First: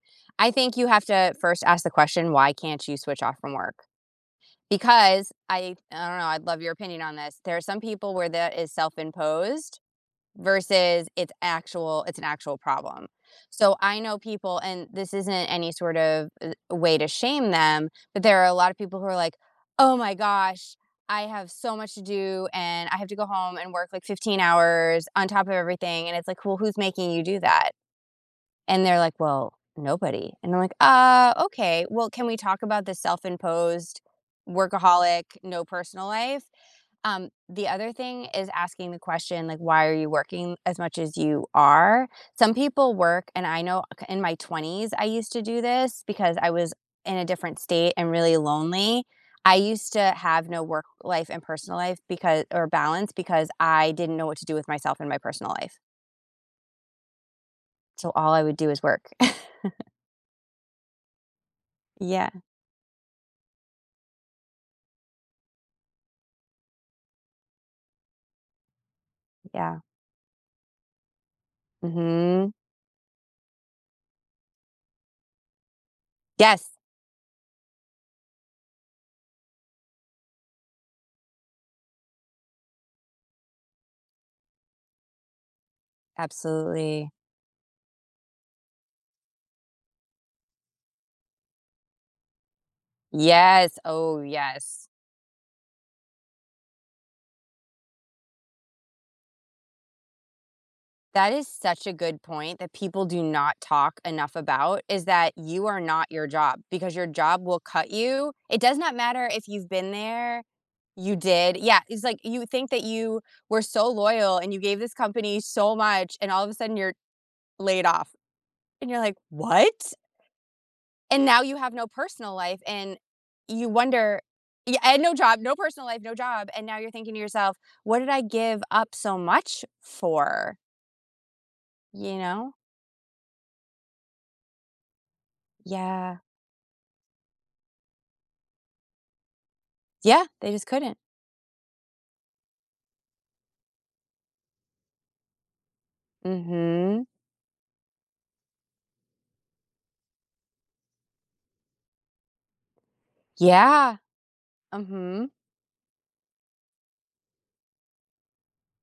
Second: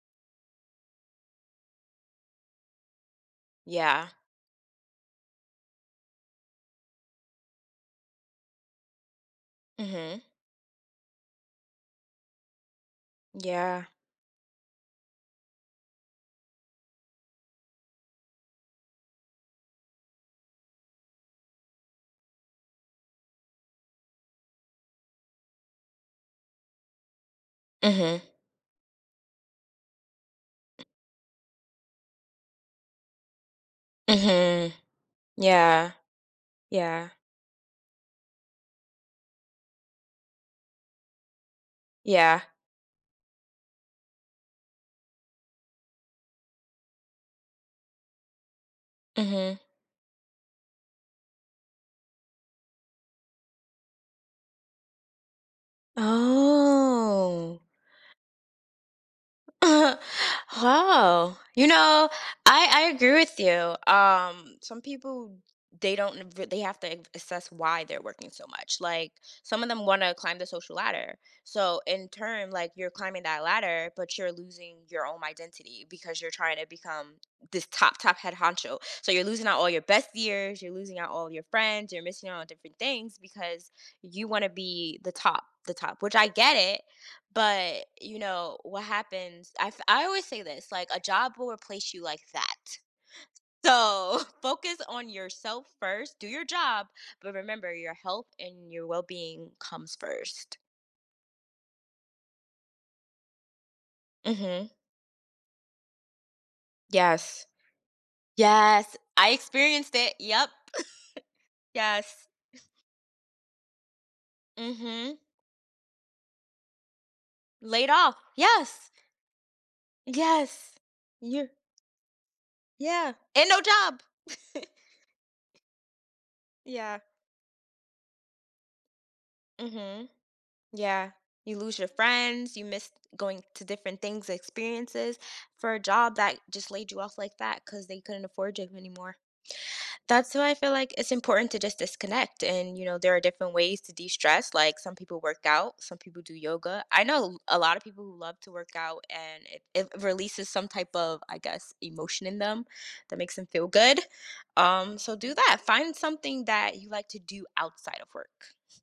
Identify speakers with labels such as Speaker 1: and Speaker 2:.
Speaker 1: I think you have to first ask the question, "Why can't you switch off from work?"
Speaker 2: Yeah.
Speaker 1: Because I I don't know, I'd love your opinion on this, there's some people where that is self-imposed
Speaker 2: Mhm.
Speaker 1: versus it's actual it's an actual problem. So,
Speaker 2: Yeah.
Speaker 1: I know people and this isn't any sort of, uh, way to shame them, but there are a lot of people who are like, "Oh, my gosh. I have so much to do, and I have to go home and work, like, 15 hours on top of everything." And it's like, "Well, who's making you do that?"
Speaker 2: Mhm.
Speaker 1: And they're like, "Well, nobody," and I'm like, "Ah, okay. Well, can we talk about the self-imposed
Speaker 2: Mhm.
Speaker 1: workaholic, no
Speaker 2: Yeah.
Speaker 1: personal life?"
Speaker 2: Yeah.
Speaker 1: Um, the other thing is asking the question, like, "Why are you working as much as you are?"
Speaker 2: Yeah.
Speaker 1: Some people work, and I know k in my 20s, I used to do this because I was in a different state and really lonely. I
Speaker 2: Mhm.
Speaker 1: used to have no work life and personal life becau or balance because I didn't know what to do with myself in my personal life.
Speaker 2: Oh.
Speaker 1: So, all I would do is work.
Speaker 2: Oh. You know,
Speaker 1: Yeah.
Speaker 2: I I agree with you. Um, some people, they don't n v they have to a assess why they're working so much, like, some of
Speaker 1: Yeah.
Speaker 2: them wanna climb the social ladder. So, in
Speaker 1: Mhm.
Speaker 2: term, like, you're climbing that ladder, but you're losing your own identity because you're trying to
Speaker 1: Yes!
Speaker 2: become this top, top head honcho. So you're losing out all your best years, you're losing out all your friends, you're missing out on different things because you wanna be the top the top, which, I get it,
Speaker 1: Absolutely.
Speaker 2: but, you know, what happens I've I always say this, like, "A job will replace you like that. So,
Speaker 1: Yes, oh,
Speaker 2: focus
Speaker 1: yes.
Speaker 2: on yourself first, do your job, but remember your health and your well-being comes first."
Speaker 1: That is such a good point that people do not talk enough
Speaker 2: Mhm.
Speaker 1: about, is that you are not your job because your job
Speaker 2: Yes.
Speaker 1: will cut you. It does not
Speaker 2: Yes.
Speaker 1: matter
Speaker 2: I
Speaker 1: if you've been
Speaker 2: experienced it,
Speaker 1: there
Speaker 2: yep.
Speaker 1: You did? Yeah, it's, like,
Speaker 2: Yes.
Speaker 1: you think that you were so loyal and you gave this
Speaker 2: Mhm.
Speaker 1: company so much and all of a sudden you're laid
Speaker 2: Laid
Speaker 1: off.
Speaker 2: off.
Speaker 1: And
Speaker 2: Yes.
Speaker 1: you're like, "What?"
Speaker 2: Yes.
Speaker 1: And now
Speaker 2: You're
Speaker 1: you have no personal life and
Speaker 2: Yeah. And no
Speaker 1: you
Speaker 2: job.
Speaker 1: wonder Yeah, and no job. No personal life, no job. And now you're
Speaker 2: Yeah.
Speaker 1: thinking to yourself, "What did I give up so much
Speaker 2: Mhm.
Speaker 1: for?"
Speaker 2: Yeah. You lose your
Speaker 1: You know?
Speaker 2: friends, you miss going to different things experiences for a job
Speaker 1: Yeah.
Speaker 2: that just laid you off like that 'cause they couldn't afford you anymore.
Speaker 1: Yeah.
Speaker 2: That's why
Speaker 1: They
Speaker 2: I
Speaker 1: just
Speaker 2: feel like
Speaker 1: couldn't.
Speaker 2: it's important to just disconnect and, you know, there are different ways to de-stress, like, some people work out, some people do yoga. I
Speaker 1: Mhm.
Speaker 2: know a l a lot of people who love to work out, and it it releases some type of, I guess, emotion in them that makes them feel
Speaker 1: Yeah.
Speaker 2: good.
Speaker 1: Uh,
Speaker 2: Um, so
Speaker 1: hmm.
Speaker 2: do that. Find something that you like to do outside of work.